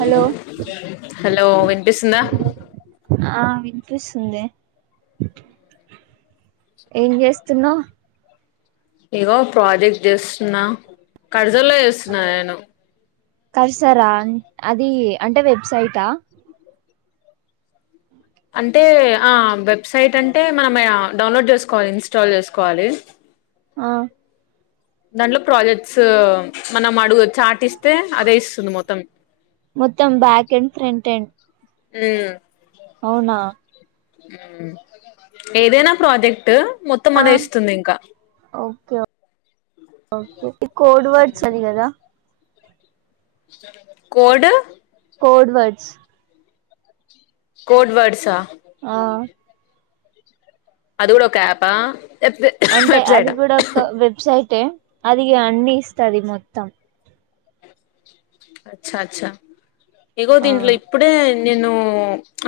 Hello hello వినిపిస్తుందా ఆవి వినిపిస్తుంది ఏం చేస్తున్నావు. ఇగో ప్రాజెక్ట్ చేస్తున్నా, కడజల్లో చేస్తున్నా నేను. కర్సారా అది అంటే వెబ్సైటా? అంటే ఆ వెబ్సైట్ అంటే మనం మ్య డౌన్లోడ్ చేసుకోవాలి, ఇన్స్టాల్ చేసుకోవాలి. ఆ దాంట్లో ప్రాజెక్ట్స్ మనం అడుగు చాటిస్. స్తే అదే ఇస్తుంది మొత్తం. మొత్తం బ్యాక్ అండ్ ఫ్రంట్ అండ్ ఆ అవునా ఉవ్వు ఏదైనా ప్రాజెక్ట్ మొత్తం ఆ అదే ఉమ్ఇస్తుంది ఇంకా. ఓకే ఓకే ఈ కోడ్ వర్డ్స్ అది కదా? కోడు కోడ్వడ్స్ కోడ్ వర్డ్స ఆ ఆ అది కూడా ఒక యపా అంటే అది కూడా ఒక వెబ్సైటే, అది అన్ని ఇస్తది మొత్తం. అచ్చా అచ్చా ఇగో ఆ దీంట్లో ఇప్పుడే. నేను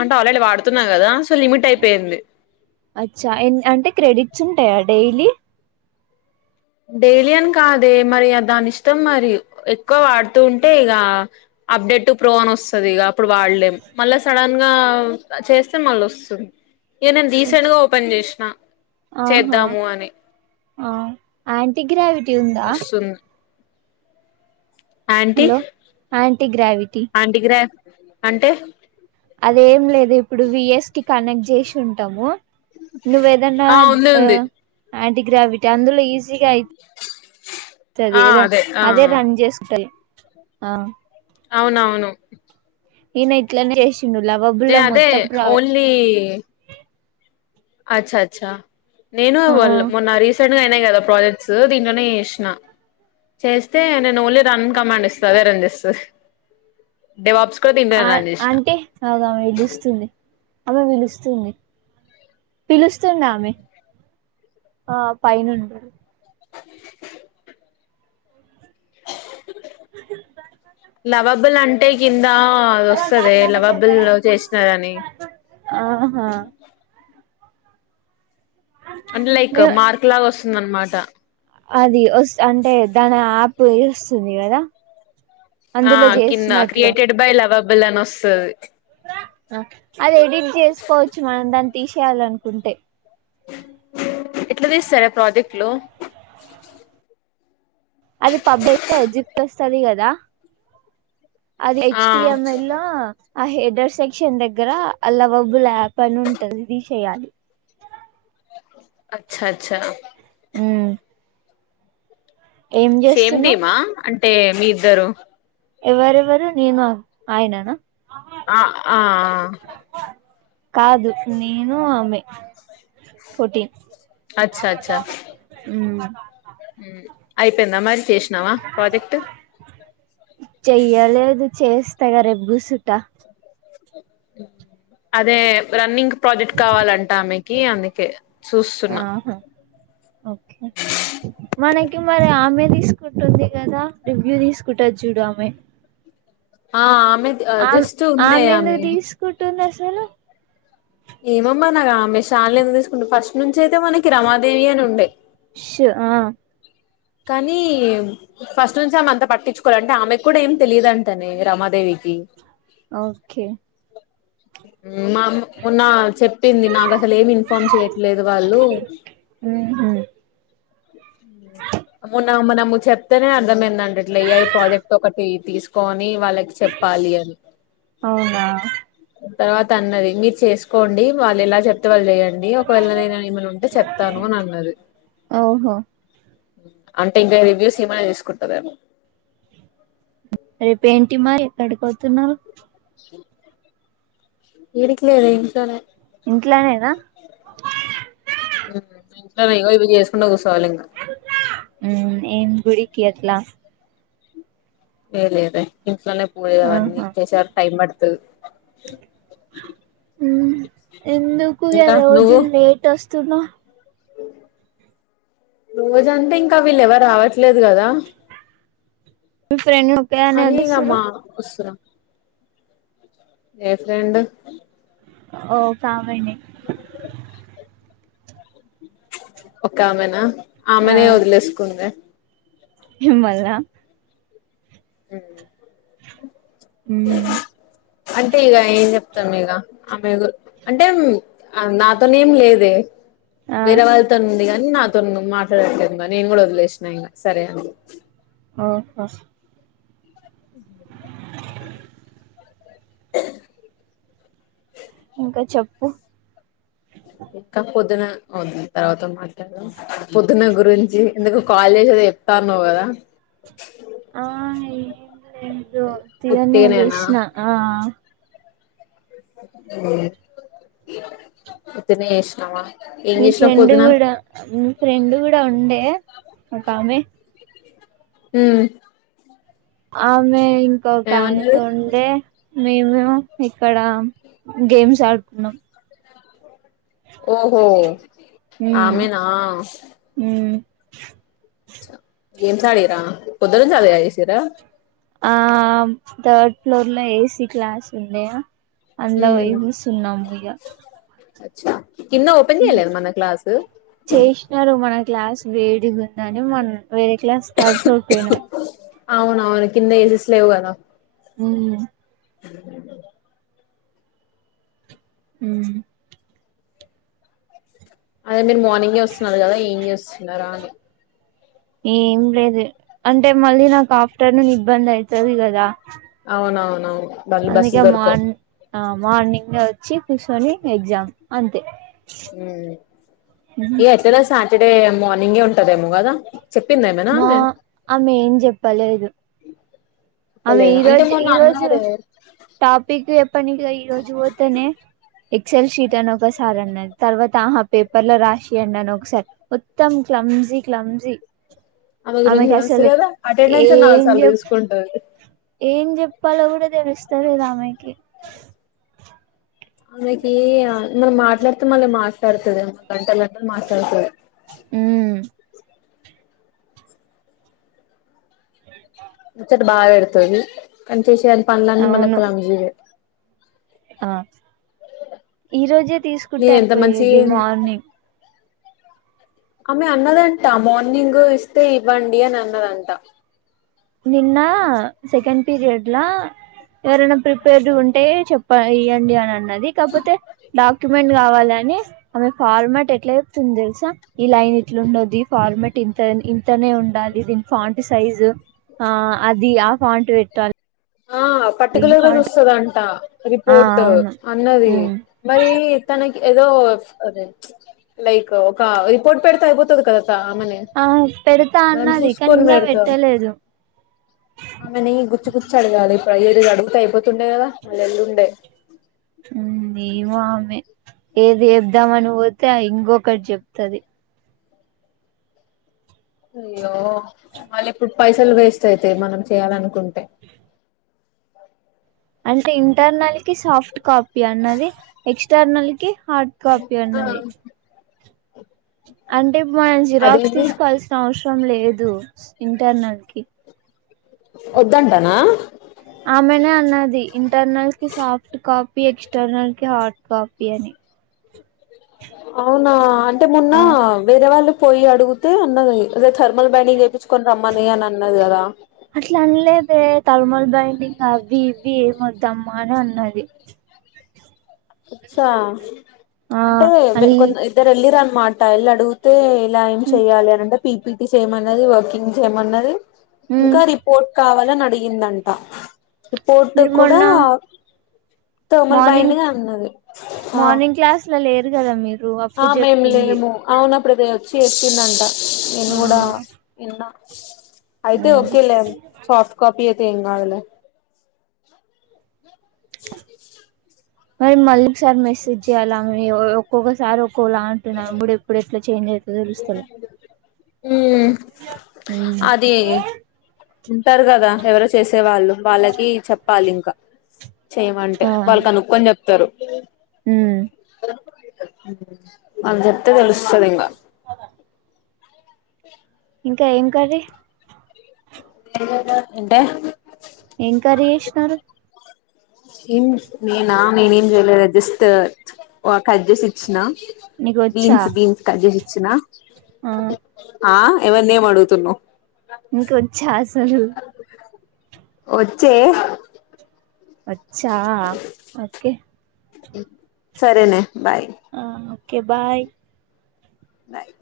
అంటే ఆల్రెడీ ఇలా వాడుతున్నా కదా! సో లిమిట్ అయిపోయింది. అచ్చా యన్ అంటే క్రెడిట్స్ ఉంటాయా డైలీ. డైలీ అని కాదే, మరి దాని ఇష్టం మరి ఎక్కువ వాడుతూ ఉంటే ఇగా. అప్డేట్టూ ప్రో అని వస్తది ఇగ ఇప్పుడు వాడలేం మళ్ళా సడన్ గా చేస్తే మళ్ళ వస్తుం. ఏ నేను రీసెంట్ గా ఓపెన్ చేసిన ఆహా చేద్దాము అని. ఆ ఆంటీగ్రావిటీ ఉందా? వస్తుంది anti hello anti gravity anti గ్రా అంటే? అదేం లేదు ఇప్పుడు విఎస్టి కనెక్ట్ చేసి ఉంటాము. నువ్వేదన్నా ఉంది ఆ ఉంది యాంటీగ్రావిటీ అందులో ఈజీగా అయి. ఆ సరేదా ఆ అదే రన్ చేసుంటాయి ఆ. అవునవును ఈన ఇట్లనే చేసిండు నేను లవాబులం అదే మొత్తం ప్ర. అచ్చ్చచ్చ నేను పొల్ల మొన్న రీసెంట్ నేనే కదా ప్రాజెక్ట్స్ దీంట్లోనే చేస్న చేస్తే నేను ఓన్లీ రన్ కమాండ్ ఇస్త, అదే రన్ చేస్తది డివాబ్స్. ఆ అంటే ఆగుమె పిలుస్తుంది. ఆమె పిలుస్తుంది పిలుస్తుంది ఆమె. ఆ పైనుంటరూ [inaudible] లవాబుల్ అంటే కిం ద అదొస్తదే లవాబుల్ లవ్ చేసినారని. ఆహా అంటే లైక్ మార్క్ లాగా వస్తుంద అనమాట. అది వస్ అంటే దాని యాప్ [unintelligible] స్తుంది గదా? ఆ కింద క్రియేటెడ్ బై లవబుల్ అని ఒస్తది. అది ఎడిట్ జేసుకోవచ్చు మనం దాన్ని తీశేయాలనుకుంటె. ఎట్ల తీస్తారే ప్రాజెక్ట్లు. అది [unintelligible] కదా అది హెచ్ ఆ టీ ఏం ఎల్ లో ఆ హెడర్ సెక్షన్ దెగ్గర అ లవబుల్ యాప్ అని ఉంటది ఇది తీశెయ్యాలి. అచ్చ అచ్చా. మ్మ్ సేమ్ టీమా అంటే మీ ఇద్దరూ. ఎవరెవరు నేను ఆయననా. అ ఆ ఆ కాదు నేనూ ఆమె ఫోటీన్ అచ్చా అచ్చా మ్మ్ అయిపోయింద మరి చేషినవ ప్రాజెక్ట్. చెయ్యలేదు చేస్త ఇగ రేప్గూసుట. అదే రన్నింగ్ ప్రాజెక్ట్ కావాలంట ఆమెకి అందుకే చూస్తున్న. ఆహా ఓకే మనకి మరి ఆమె తీసుకుంటుంది కదా రివ్యూ తీసుకుంటది చూడు ఆమె. ఆ ఆమె ఆమె జస్ట్ ఉండే ఆమె. చలో ఏమో మరి [unintelligible] తీసుకుంటే ఫస్ట్ నుంచి అయితే మనకి రమాదేవి అని ఉండే. షూ ఆ కనీ ఫస్ట్ నుంచి ఆమె అంత పట్టిచుకొలే అంటె ఆమెక్కూడ ఏం తెలియదంటనే రమాదేవి కీ ఓకే మా మొన్నా చెప్పింది నాకసలేం ఇన్ఫార్మ్ చేయట్లేదు వాళ్లు [inaudible] ఉహు మొన్నా మనము చెప్తెనే అర్థం అయిందండి ఇట్ల ఏఐ ప్రాజెక్ట్ ఒకటి తీసుకో అ నీ వాళ్ళకి చెప్పాలి అని. అవునా తర్వాత అన్నది మీరు చేసుకోండి వాళ్ళు ఎలా చెప్తే వాళ్ లేయండి ఒకవేళ నే నేను ఏమన ఉంటె చెప్తాను అని అన్నది. ఓహో అంటే ఇంకా రివ్యూస్ ఈమనే తీసుకుంటదేమో. రేపేంటిమరి ఎక్కడికోతున్నావ్. [inaudible] ఏడికిలేదూ ఇంట్లోనే ఇంట్లనేన. మ్మ్ ఇంట్లనె ఏదో ఒకటి చేసుకుంట కూస్ మ్మ్ ఏం గుడికి అట్లా. ఏ లేదె [unintelligible] అన్ని ఆహా చేసేవరక్ టైం పడుతది. ఉమ్ ఎందుకు ఇగ ఇంకా రోజు నువ్వు లేట్ ఒస్తున్నవ్. రోజంటే ఇంకా వీళ్ళు ఎవరావట్లేదు గదా. మీ ఫ్రెండ్ ఒకేదానివే అనీ వదిలేస్తుర్రు అమ్మా ఒస్తున ఏ ఫ్రెండు ఓ కామెనె. [inaudible] ఒక్కామెనా ఆమెనే ఒదిలేస్కుంద. మిమ్మల్న. ఉ ఉమ్ అంటే ఇగ ఏం చెప్తవ్ ఇగ. ఆమె అంటే నాతోనేం లేదే ఆ వేరే వాళ్ళతోన్ అ కాని నాతో మాట్లాడలేదు నేను కూడా వదిలేసినా ఇంక సరే అ ఓ ఫ [inaudible] ఇంకా చెప్పు ఇంకా పొద్దున అవుంది తర్వాత మాట్లాడ పొద్దున గురించి ఎందుకు కాలేజ్ చెప్తనంవ్ గా ఆ ఏ తయనే ఉత్తిగనేనా కష్ణ ఆ ఇత్తినష్వా మీ ఫ్రెండ్ కూడా మీ ఫ్రెండ్ కూడా ఉండే ఒక ఆమె హమ్ ఆమె ఇంకా కానీ ఏమన్నది త ఉండే మేము ఇక్కడ గేమ్స్ ఆడుకున్నాం ఓహో ఉమ్ ఆనా ఉమ్ ఏం సడరా కుద్దురం చాలా చేయిసరా ఆ థర్డ్ ఫ్లోర్ లో ఏసీ క్లాస్ ఉంది అం [unintelligible] అ కన్న ఓపెన్ క్లాస్ చేసినారు మన క్లాస్ వేడి ఉందని మనం వేరే క్లాస్ థర్డ్ ఫ్లోర్ పోయినాం అవున అవును కింద ఏసెస్ లేవుగాద ఉ ఉ అదే మీరు మార్నింగ్ వస్తున్నారు కదా ఈంగ్ వస్తున్నారా అని ఏం లేదు అంటే మళ్ళీ నాకు ఆఫ్టర్నూన్ ఇబ్బంది అవుతుది కదా అవునవున అవును మళ్ళీ బస్ అందుకే దొర్కో మార్ ఆ మార్నింగ్ వచ్చి కూర్చొని ఎగ్జామ్ అంతే ఇ ఎట్లదా సాటర్డే మార్నింగే ఉంటదేమో కదా చెప్పిందా ఏమైనా మా ఆమె ఆమె ఏం చెప్పలేదు అమె ఈ చెప్పలేదా అంటే రోజ మొన్న ఈ రోజ అన్నారే టాపిక్ ఏప్ప ఈరోోజు తనే ఎక్సల్ షీట్ అని ఒకసారి అన్న తర్వాత ఆహా పేపర్ లో రాసియంండి అని ఒకసారి మొత్తం క జ కలాంజి ఆమె గురించి తెలుసు కసల కదా అటెండెన్స్ నాలుగు సార్లు తీసుకుంటది వాళ్ళ కూడా తెలుస్తారు ఇామాయకి మనకి మనం మాట్లాడుతే మళ్ళీ మాట్లాడుతుంది గంటలు గంటలు మాట్లాడుతుంది అ చ్చట బాగా పెడుతుంది కానీ చేసేని పనులన్నీ అవును మళ్లెక్కలాం జీవ ఆ ఈ రోజే తీసుకుంటే నేను అ ఎంత పోయేది మంచిగా మార్నింగ్ ఆమె అన్నదంట మార్నింగ్ ఇస్తే ఇవ్వండి అని అన్నదంట నిన్న సెకండ్ పీరియడ్లా ఎవరైనా ప్రిపేర్డ్ ఉంటే చెప్ప ఇవ్యండి అని అన్నది కాకపోతే డాక్యుమెంట్ కావాలని ఆమె ఫార్మట్ ఎట్లాతుంది తెలుసా ఈ లైన్ ఎట్లా ఉండద్దు ఈ ఫార్మట్ ఇంత ఇంతనే ఉండాలి దీని పాంంట సైజు ఆ అది ఆ ఫంట్ పెట్టాలి ఆ ఈ పర్టికులర్ గా ఫాంట్ చూస్తదంట ఆ రిపోర్ట్ అవును అన్నది ఉమ్ మరి తనకి ఏదో లైక్ ఒక రిపోర్ట్ పెడితే అయిపోతుంది కదా మ ఆ పెడతా మ అన్నది కానీ చూసుకని ఇంకా పోతే పెట్టలేదు ఆమె న గుచ్చు గుచ్చు అడిగా అ ఇప్పుడు ఏది అడుగుత అయిపోతుండే కదా మళ్ రేల్లుండే ఉమ్ ఏమో ఆమె ఏది జెబ్ దామని బోతే ఇంకొకటి చెప్తది అయ్యో మళ్ళీ ఇప్పుడు పైసలు వేస్ట్ అయితయి మనం చేయాల అనుకుంటు [unintelligible] అంటే ఇంటర్నల్ కి సాఫ్ట్ కాపీ అన్నది. ఎక్స్టర్నల్ కి హార్డ్ కాపీ ఆ అన్నది. అంటే మనం జీరాక్స్ అదేంది తీసుకోవాల్సిన అవసరం లేదు. లేదు ఇంటర్నల్ కి వద్దంటనా ఆమెనే అన్నది. ఇంటర్నల్ కి సాఫ్ట్ కాపీ ఎక్స్టర్నల్ కి హార్డ్ కాపీ అని అవునా అంటే మొన్న ఆ వేరే వాళ్ళు పోయి అడుగుతే అన్నది అదే థర్మల్ బైండింగ్ జేప్పిచ్చు కొని రమ్మని అనన్నది గదా అట్లా అనలేదే థర్మల్ బైండింగ్ అవి ఇవి ఏం వద్దమ్మా అని అన్నది. అచ్చా ఆ అంటే అది కొ ఇద్దరు వెళ్ళిరన్నమాట వెళ్ళడుగుతే ఇలా ఏం చేయాలి. అంటే పిపిటీ చేయమన్నది. వర్కింగ్ చేయమన్నది. ఇంకా రిపోర్ట్ కావా లి అని అడిగిందంట రిపోర్ట్ మీరు కూడా మొన్న థర్మల్ మార్నింగ్ బైండింగ్ అన్నది. ఆ మార్నింగ్ క్లాస్ లో లేరు గదా మీరు ఆ అప్పుడు మేము చెప్పింది లేము అవును అప్పుడప్పే వచ్చి చెప్పిందంట నేను ఆ గూడా ఇన్నా అయితే ఓకే లే సాఫ్ట్ కాపీ ఎ ఏం గాదులే మరి మళ్ళీ ఒకసారి మెసేజ్ చెయ్యాల ఆమె ఒ ఒక్కొక్కసారి ఒక్కోలా అంటుంది ఆమె మూడు ఎప్పుడు ఎట్ల చేంజ్ అయితదో తెలుస్తలే మ్మ్ అది ఉంటారు గదా ఎవరో చేసే వాళ్ళు వాళ్ళకి చెప్పాలింకా చేయమంటే ఆ వాళ్ళు కనుక్కొని జెప్తరు. ఉమ్ వాళ్ళు జెప్తే దెలుస్తదింగా [inaudible] ఇంకా ఏం కర్రీ ఏంటే ఏం కర్రీ చేసినారు ఏం నేనా నేనేం చేయలేదే జస్ట్ ఒ కడ్జేసిచ్చినా నీకు వచ్చా బీన్స్ బీన్స్ కడ్జేసిచ్చినా ఆ ఆ ఎవర్ని ఏం అడుగుతున్నావ్ నీకొచ్చా అసలు వచ్చే అచ్చా ఓకే సరేనే బాయ్ ఓకేే బాయ్ బాయ్